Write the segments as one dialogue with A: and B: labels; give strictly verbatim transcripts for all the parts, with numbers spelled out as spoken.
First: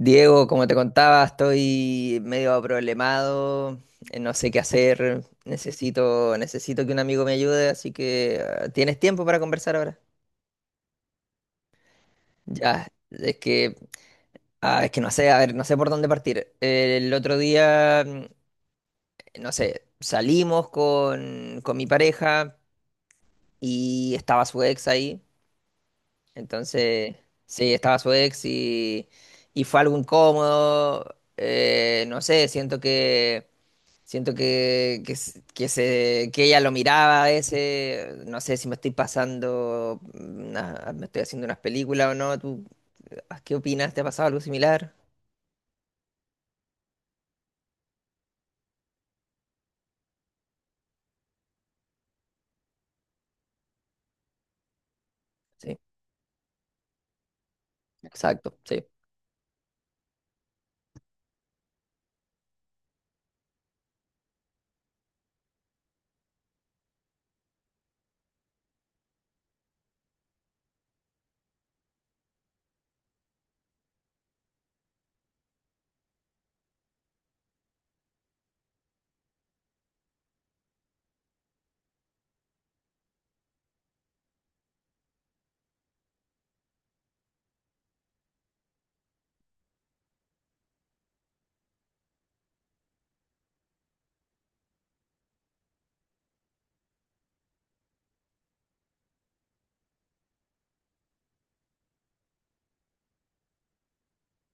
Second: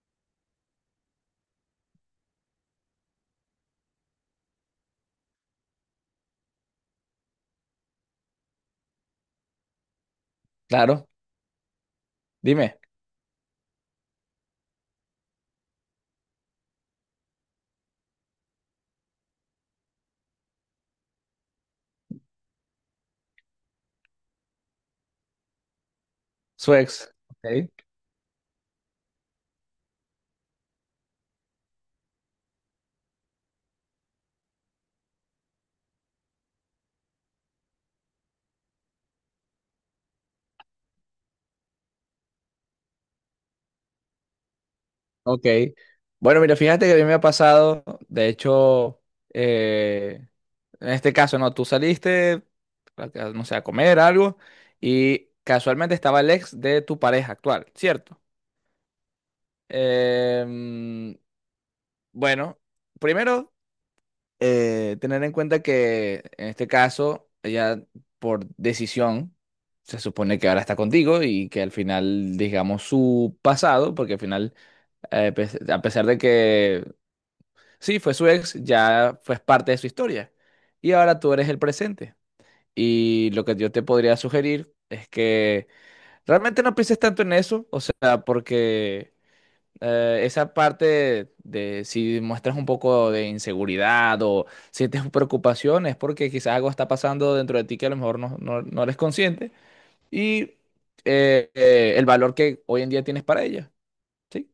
A: Diego, como te contaba, estoy medio problemado, eh, no sé qué hacer, necesito, necesito que un amigo me ayude, así que ah, ¿tienes tiempo para conversar ahora?
B: Claro, dime,
A: Ya, es que, ah, es que no sé, a ver, no sé por dónde partir. Eh, El otro día, mm, no sé, salimos con, con mi pareja y estaba su ex ahí,
B: su ex.
A: entonces,
B: Ok,
A: sí, estaba su ex y, y fue algo incómodo, eh, no sé, siento que Siento que, que, s- que se, que ella lo miraba a veces, no sé si me estoy pasando, una- me estoy haciendo unas películas o no, ¿tú ah, qué opinas? ¿Te ha pasado algo similar?
B: ok. Bueno, mira, fíjate que a mí me ha pasado, de hecho, eh, en este caso, no, tú saliste, a- a- no sé, a comer algo y
A: Sí,
B: casualmente estaba el ex de tu pareja actual, ¿cierto?
A: exacto, sí.
B: Em, bueno, primero, eh, tener en cuenta que en este caso, ella por decisión, se supone que ahora está contigo y que al final, digamos, su pasado, porque al final, eh, pues, a pesar de que sí, fue su ex, ya fue parte de su historia. Y ahora tú eres el presente. Y lo que yo te podría sugerir es que realmente no pienses tanto en eso, o sea, porque eh, esa parte de si muestras un poco de inseguridad o sientes preocupación es porque quizás algo está pasando dentro de ti que a lo mejor no, no, no eres consciente. Y eh, eh, el valor que hoy en día tienes para ella. ¿Sí?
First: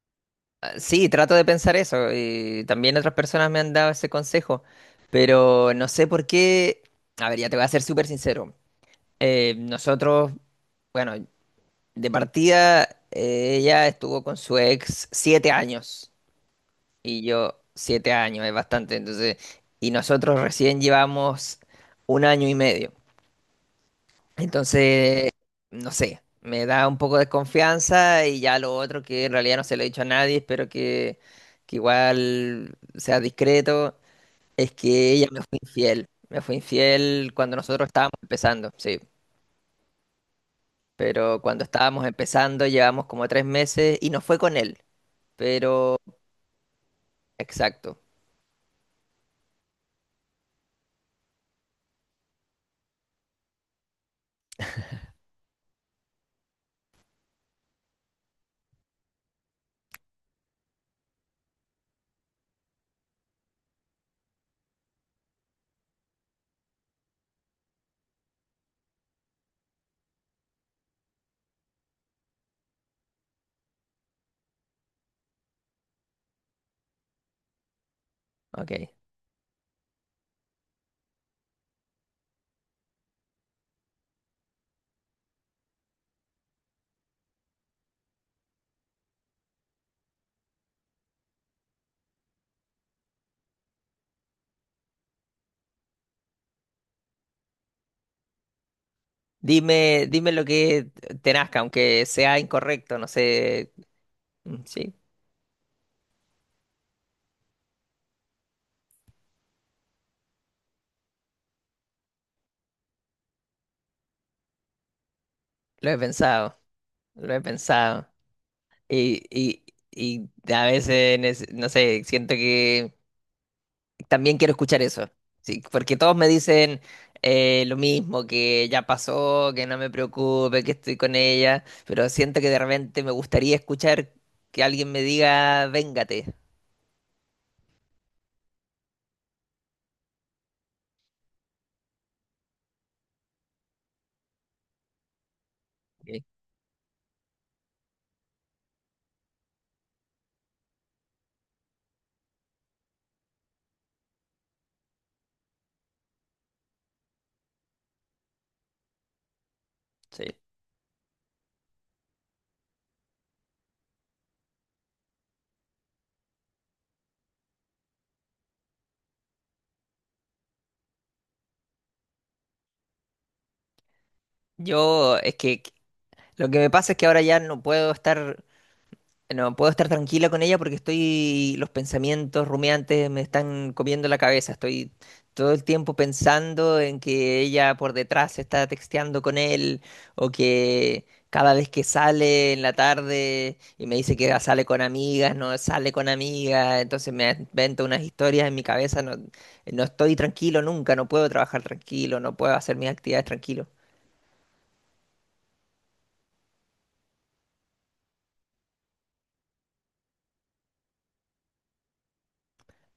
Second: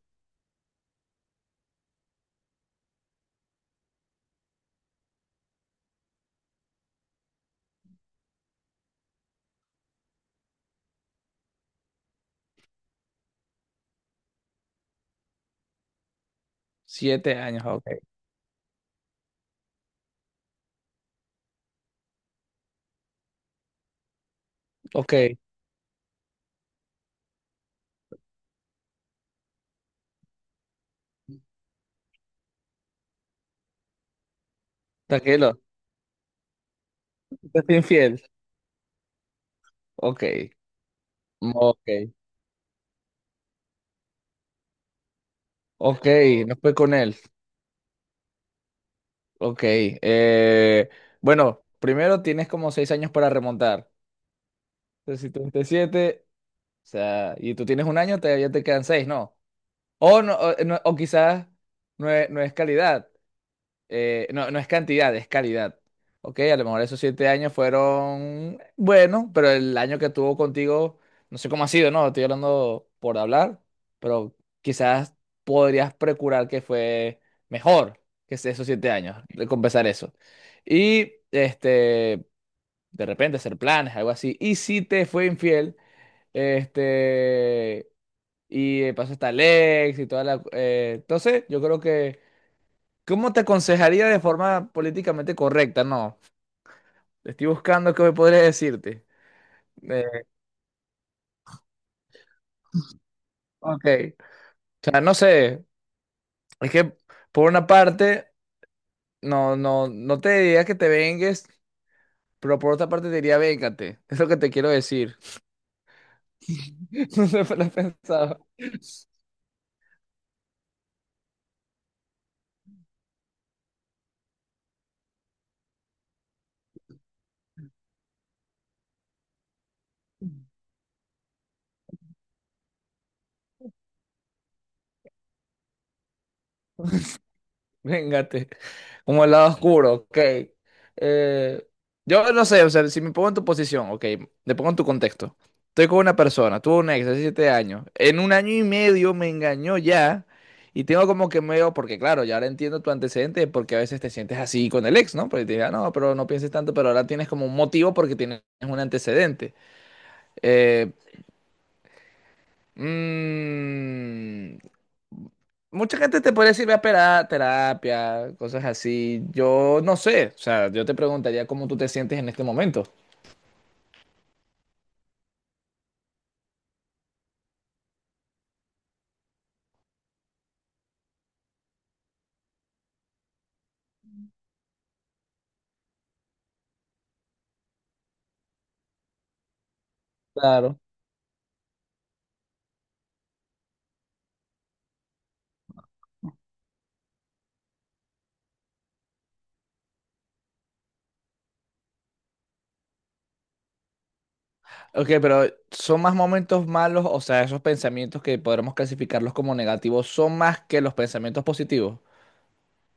A: Ah, Sí, trato de pensar eso y también otras personas me han dado ese consejo, pero no sé por qué, a ver, ya te voy a ser súper sincero. Eh, nosotros, bueno, de partida, eh, ella estuvo con su ex siete años. Y
B: Siete
A: yo
B: años, ok.
A: siete años, es bastante. Entonces, y nosotros recién llevamos un año y medio.
B: Ok.
A: Entonces, no sé, me da un poco de confianza. Y ya lo otro, que en realidad no se lo he dicho a nadie, espero que, que igual sea discreto, es que ella me fue
B: Tranquilo,
A: infiel. Me fue infiel cuando
B: te fui
A: nosotros estábamos
B: infiel.
A: empezando, sí.
B: Ok,
A: Pero cuando
B: ok,
A: estábamos empezando, llevamos como tres meses y no fue con él. Pero,
B: ok, no fue con él.
A: exacto,
B: Ok, eh, bueno, primero tienes como seis años para remontar. Entonces, si treinta y siete, o sea, y tú tienes un año, te, ya te quedan seis, ¿no? O, no, o, no- o quizás no es, no es calidad. Eh, no, no es cantidad, es calidad. Ok, a lo mejor esos siete años fueron buenos, pero el año que tuvo contigo, no sé cómo ha sido, ¿no? Estoy hablando por hablar, pero quizás podrías procurar que fue mejor que ese- esos
A: ok.
B: siete años, recompensar eso. Y este, de repente hacer planes, algo así. Y si te fue infiel, este, y eh, pasó hasta el ex y toda la, eh, entonces, yo creo que. ¿Cómo te aconsejaría de forma políticamente correcta? No, estoy buscando qué me podría decirte. Eh,
A: Dime, dime lo que te nazca, aunque sea incorrecto, no sé.
B: ok,
A: mm,
B: o
A: Sí,
B: sea, no sé, es que por una parte, no, no, no te diría que te vengues, pero por otra parte te diría véngate, es lo que te quiero decir.
A: lo he pensado,
B: No
A: lo he
B: sé, lo he
A: pensado.
B: pensado.
A: Y, y, y a veces, nece- no sé, siento que también quiero escuchar eso. Sí, porque todos me dicen eh, lo mismo, que ya pasó, que no me preocupe, que estoy con ella, pero siento que de repente me gustaría escuchar que alguien me diga, véngate.
B: Véngate, como el lado oscuro, ok. Eh, yo no sé, o sea, si me pongo en tu posición, ok, te pongo en tu contexto. Estoy con una
A: Sí.
B: persona, tuve un ex hace siete años, en un año y medio me engañó ya, y tengo como que medio, porque claro, ya ahora entiendo tu antecedente, porque a veces te sientes así con el ex, ¿no? Porque te diga, no, pero no pienses tanto, pero ahora tienes como un motivo porque tienes un antecedente.
A: Sí.
B: Eh, Mm, mucha gente te puede decir, ve a pera- terapia, cosas así. Yo no sé, o sea, yo te preguntaría cómo tú te sientes en este momento.
A: Yo, es que lo que me pasa es que ahora ya no puedo estar. No puedo estar tranquila con ella porque estoy, los pensamientos rumiantes me están comiendo la cabeza. Estoy todo el tiempo pensando en que ella por detrás está texteando con él, o
B: Claro.
A: que cada vez que sale en la tarde y me dice que sale con amigas, no sale con amigas, entonces me invento unas historias en mi cabeza. No, no estoy tranquilo nunca, no puedo trabajar tranquilo, no puedo hacer mis actividades tranquilo.
B: Ok, pero ¿son más momentos malos? O sea, esos pensamientos que podremos clasificarlos como negativos son más que los pensamientos positivos.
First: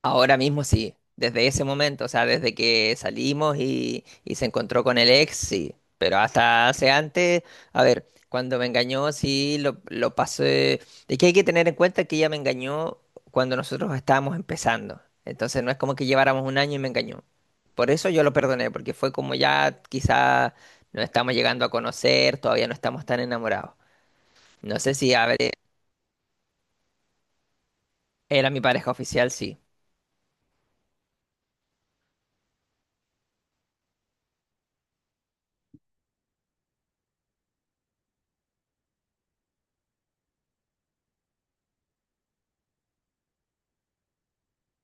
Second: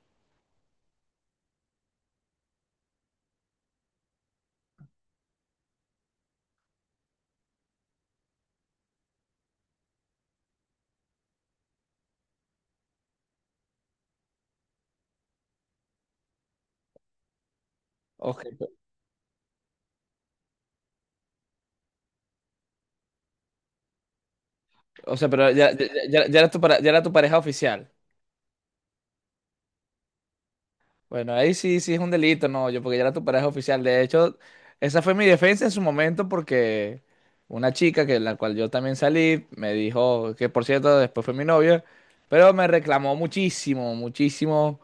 A: Ahora mismo sí, desde ese momento, o sea, desde que salimos y, y se encontró con el ex, sí, pero hasta hace antes, a ver, cuando me engañó, sí, lo, lo pasé, es que hay que tener en cuenta que ella me engañó cuando nosotros estábamos empezando, entonces no es como que lleváramos un año y me engañó, por eso yo lo
B: Ok, pe-
A: perdoné, porque fue como ya quizá nos estamos llegando a conocer, todavía no estamos tan enamorados, no sé si,
B: o
A: a
B: sea,
A: ver,
B: pero ya, ya, ya- ya era tu, para- ya era tu pareja oficial.
A: era mi pareja oficial, sí,
B: Bueno, ahí sí, sí es un delito, no, yo porque ya era tu pareja oficial. De hecho, esa fue mi defensa en su momento porque una chica que la cual yo también salí me dijo que por cierto después fue mi novia, pero me reclamó muchísimo, muchísimo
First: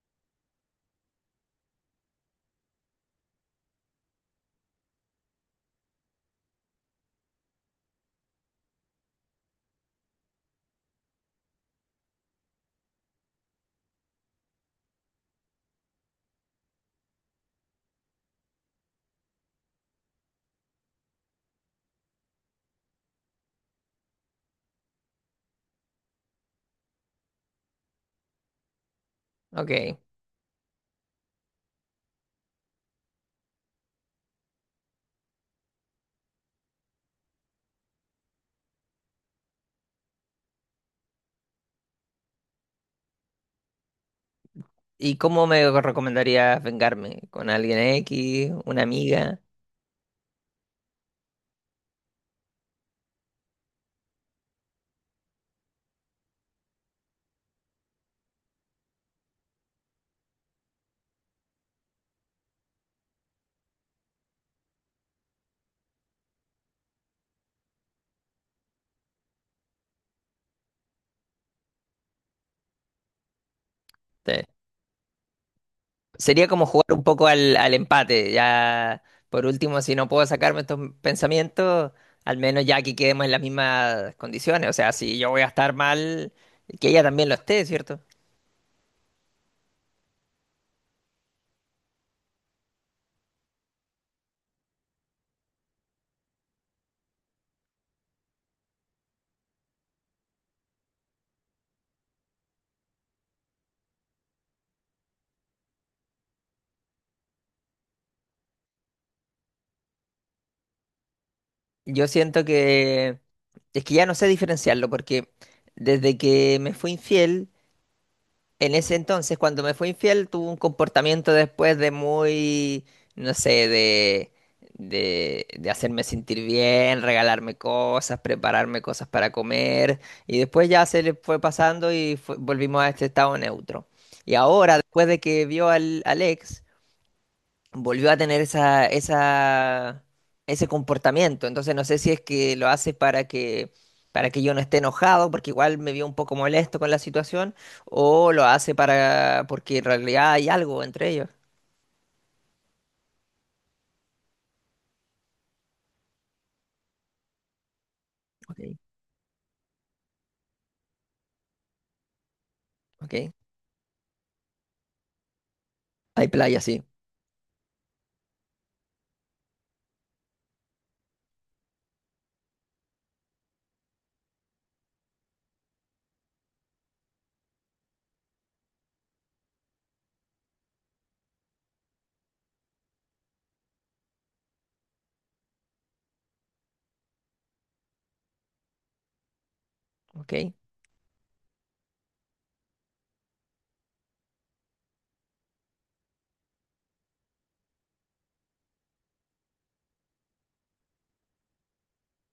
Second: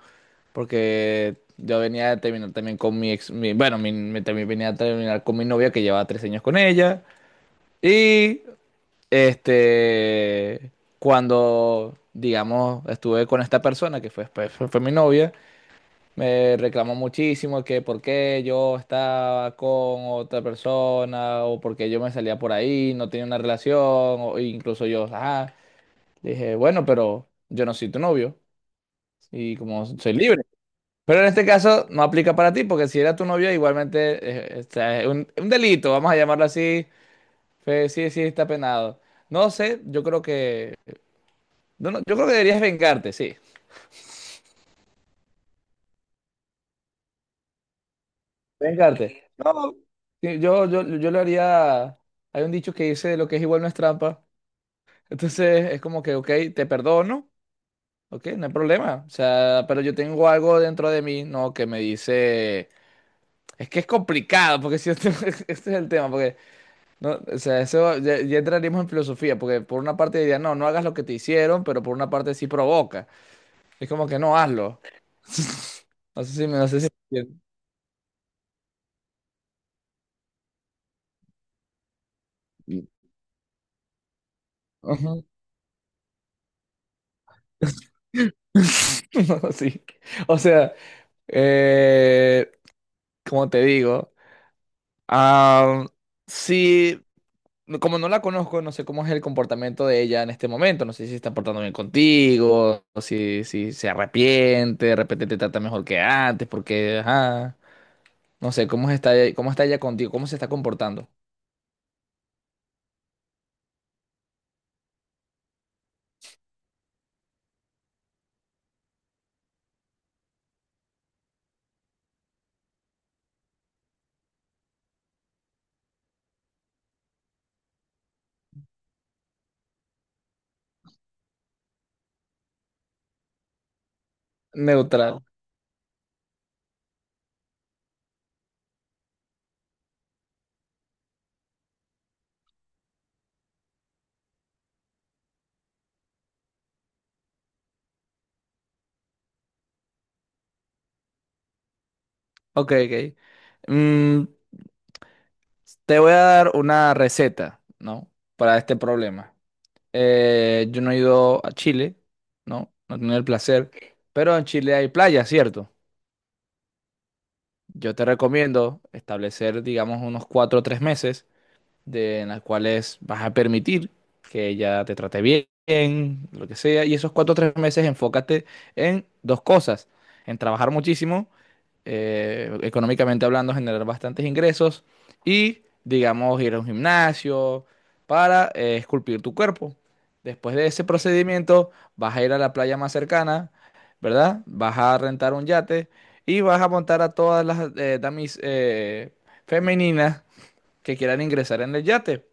B: porque yo venía de terminar también con mi ex, mi- bueno, mi- me también venía a terminar con mi novia que llevaba tres años con ella y este cuando digamos estuve con esta persona que fue después fue fue mi novia me reclamó muchísimo que por qué yo estaba con otra persona o por qué yo me salía por ahí, no tenía una relación, o incluso yo, ajá, le dije, bueno, pero yo no soy tu novio y como
A: ok.
B: soy libre. Pero en este caso no aplica para ti, porque si era tu novio, igualmente eh, eh, o sea, es un, un delito, vamos a llamarlo así. Fe- sí, sí, está penado. No sé, yo creo que. No, no, yo creo que deberías vengarte, sí.
A: ¿Y cómo me recomendarías vengarme? ¿Con alguien X? ¿Una
B: Vengarte.
A: amiga?
B: No, sí, yo, yo, yo lo haría. Hay un dicho que dice lo que es igual no es trampa. Entonces es como que, ok, te perdono, ok, no hay problema. O sea, pero yo tengo algo dentro de mí, ¿no? Que me dice. Es que es complicado, porque si este, este es el tema, porque, no, o sea, eso ya, ya entraríamos en filosofía, porque por una parte diría, no, no hagas lo que te hicieron, pero por una parte sí provoca. Es como que no
A: Te-
B: hazlo. No sé si
A: Sería
B: me,
A: como
B: no sé
A: jugar
B: si.
A: un
B: me
A: poco
B: entiendes.
A: al, al empate. Ya, por último, si no puedo sacarme estos pensamientos, al menos ya que quedemos en las mismas condiciones. O sea, si
B: Ujú.
A: yo voy a estar mal, que ella también lo esté, ¿cierto?
B: No, sí. O sea. Eh, como te digo, am, sí, no, como no la conozco, no sé cómo es el comportamiento de ella en este momento. No sé si se está portando bien contigo, o si, si se arrepiente, de repente te trata mejor que antes, porque, ajá, no sé cómo está, cómo está ella contigo, cómo se está comportando.
A: Yo siento que es que ya no sé diferenciarlo porque desde que me fue infiel. En ese entonces, cuando me fue infiel, tuvo un comportamiento después de muy, no sé, de, de, de hacerme sentir bien, regalarme cosas, prepararme cosas para comer, y después ya se le fue pasando y fue- volvimos a este estado neutro. Y ahora, después de
B: Neutral.
A: que vio al, al ex, volvió a tener esa, esa, ese comportamiento. Entonces no sé si es que lo hace para que, para que yo no esté enojado, porque igual me vio un poco molesto con la situación, o lo hace para, porque en realidad hay algo entre ellos.
B: Ok, ok. Mm, Te voy a dar una receta, ¿no? Para
A: Ok,
B: este problema. Eh, yo no he ido a Chile, ¿no? No he tenido el
A: ok.
B: placer, pero en Chile hay playa, ¿cierto?
A: Hay playa, sí.
B: Yo te recomiendo establecer, digamos, unos cuatro o tres meses de, en las cuales vas a permitir que ella te trate bien, lo que sea. Y esos cuatro o tres meses enfócate en dos cosas, en trabajar muchísimo, eh, económicamente hablando, generar bastantes ingresos y, digamos, ir a un gimnasio para eh, esculpir tu cuerpo.
A: Ok.
B: Después de ese procedimiento, vas a ir a la playa más cercana, ¿verdad? Vas a rentar un yate y vas a montar a todas las eh, damis eh, femeninas que quieran ingresar en el yate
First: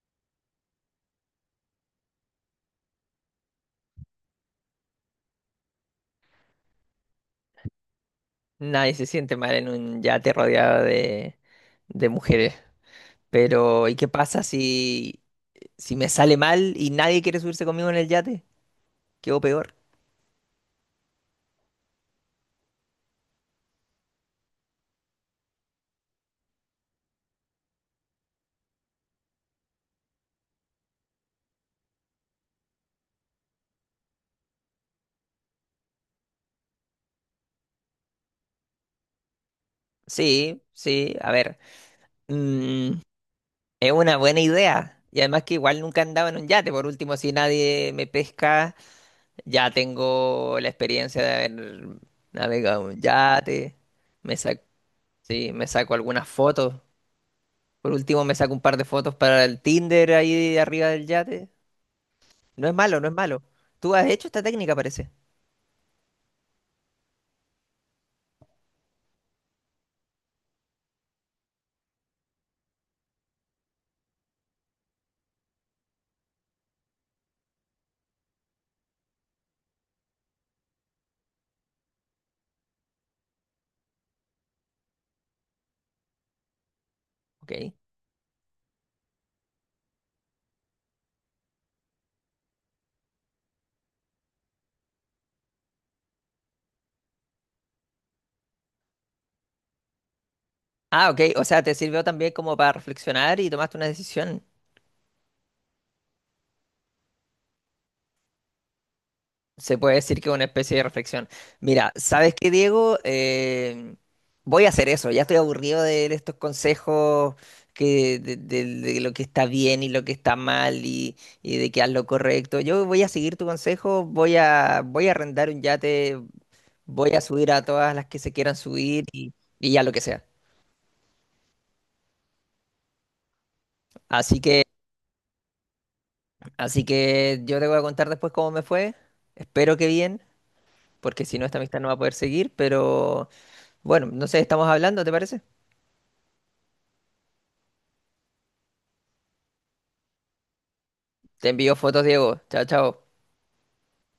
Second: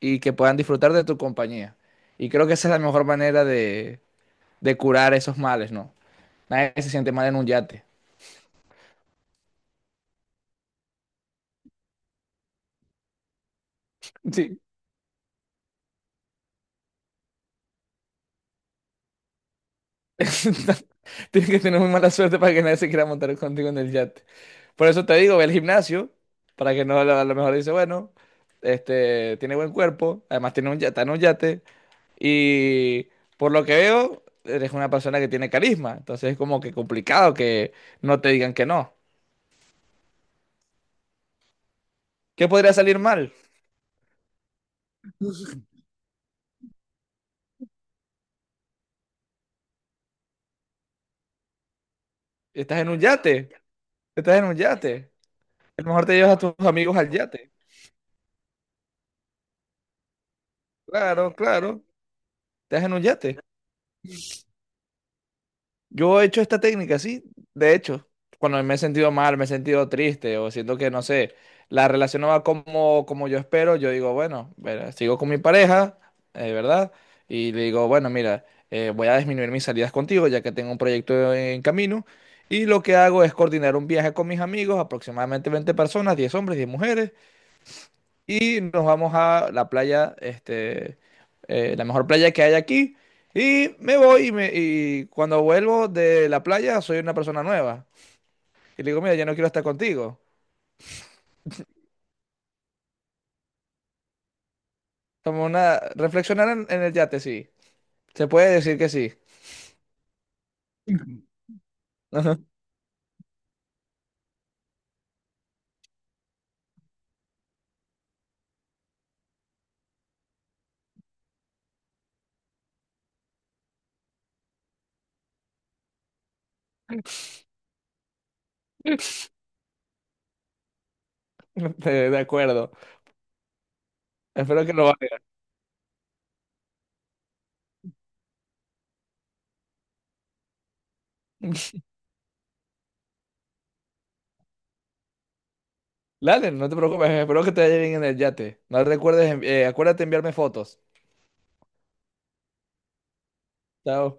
B: y que puedan disfrutar de tu compañía. Y creo que esa es la mejor manera de, de curar esos males, ¿no? Nadie se siente mal en un yate.
A: Nadie se siente mal en un yate rodeado de, de mujeres. Pero, ¿y qué pasa
B: Sí.
A: si, si me sale mal y nadie quiere subirse conmigo en el yate? Quedo peor.
B: Tienes que tener muy mala suerte para que nadie se quiera montar contigo en el yate. Por eso te digo, ve al gimnasio, para que no a lo a lo mejor dice, bueno, este, tiene buen cuerpo, además tiene un yate, está en un yate, y por lo que veo, eres una persona que tiene carisma, entonces es como que complicado que no te digan que no.
A: Sí, sí, a ver.
B: ¿Qué podría
A: mm,
B: salir mal?
A: Es una buena idea. Y además que igual nunca andaba en un yate. Por último, si nadie me pesca, ya tengo la experiencia de haber
B: Estás en
A: navegado en
B: un
A: un
B: yate,
A: yate. Me
B: estás en un
A: saco,
B: yate.
A: sí, me
B: A lo
A: saco
B: mejor te
A: algunas
B: llevas a tus
A: fotos.
B: amigos al yate.
A: Por último, me saco un par de fotos para el Tinder ahí de arriba del
B: Claro,
A: yate.
B: claro,
A: No es
B: estás en
A: malo,
B: un
A: no es
B: yate.
A: malo. Tú has hecho esta técnica, parece.
B: Yo he hecho esta técnica, sí, de hecho, cuando me he sentido mal, me he sentido triste o siento que, no sé, la relación no va como, como yo espero, yo digo, bueno, verá, sigo con mi pareja, eh, ¿verdad? Y le digo, bueno, mira, eh, voy a disminuir mis salidas contigo ya que tengo un proyecto en camino. Y lo que hago es coordinar un viaje con mis amigos, aproximadamente veinte personas, diez hombres, diez mujeres.
A: Ok.
B: Y nos vamos a la playa, este, eh, la mejor playa que hay aquí. Y me voy y, me- y cuando vuelvo de la playa soy una persona nueva. Y le digo, mira, ya no quiero estar contigo.
A: Ah, ok. O sea, te sirvió también como para reflexionar y tomaste una decisión.
B: Como una, reflexionar en, en el yate, sí. Se puede decir que sí.
A: Se puede decir que es una especie de reflexión. Mira, ¿sabes
B: Ajá.
A: qué, Diego? Eh, voy a hacer eso. Ya estoy aburrido de estos consejos que, de, de- de lo que está bien y lo que está mal, y, y de que haz lo correcto. Yo voy a seguir tu consejo, voy a, voy a arrendar un yate, voy a subir a todas las que se quieran subir y, y ya lo que sea.
B: De, de acuerdo.
A: Así que,
B: Espero que lo valga.
A: así que yo te voy a contar después cómo me fue. Espero que bien, porque si no, esta amistad no va a poder seguir. Pero bueno, no sé, estamos hablando, ¿te parece?
B: Dale, no te preocupes. Espero que te vaya bien en el yate. No recuerdes, envi- eh, acuérdate de enviarme fotos.
A: Te envío fotos, Diego. Chao, chao.
B: Chao.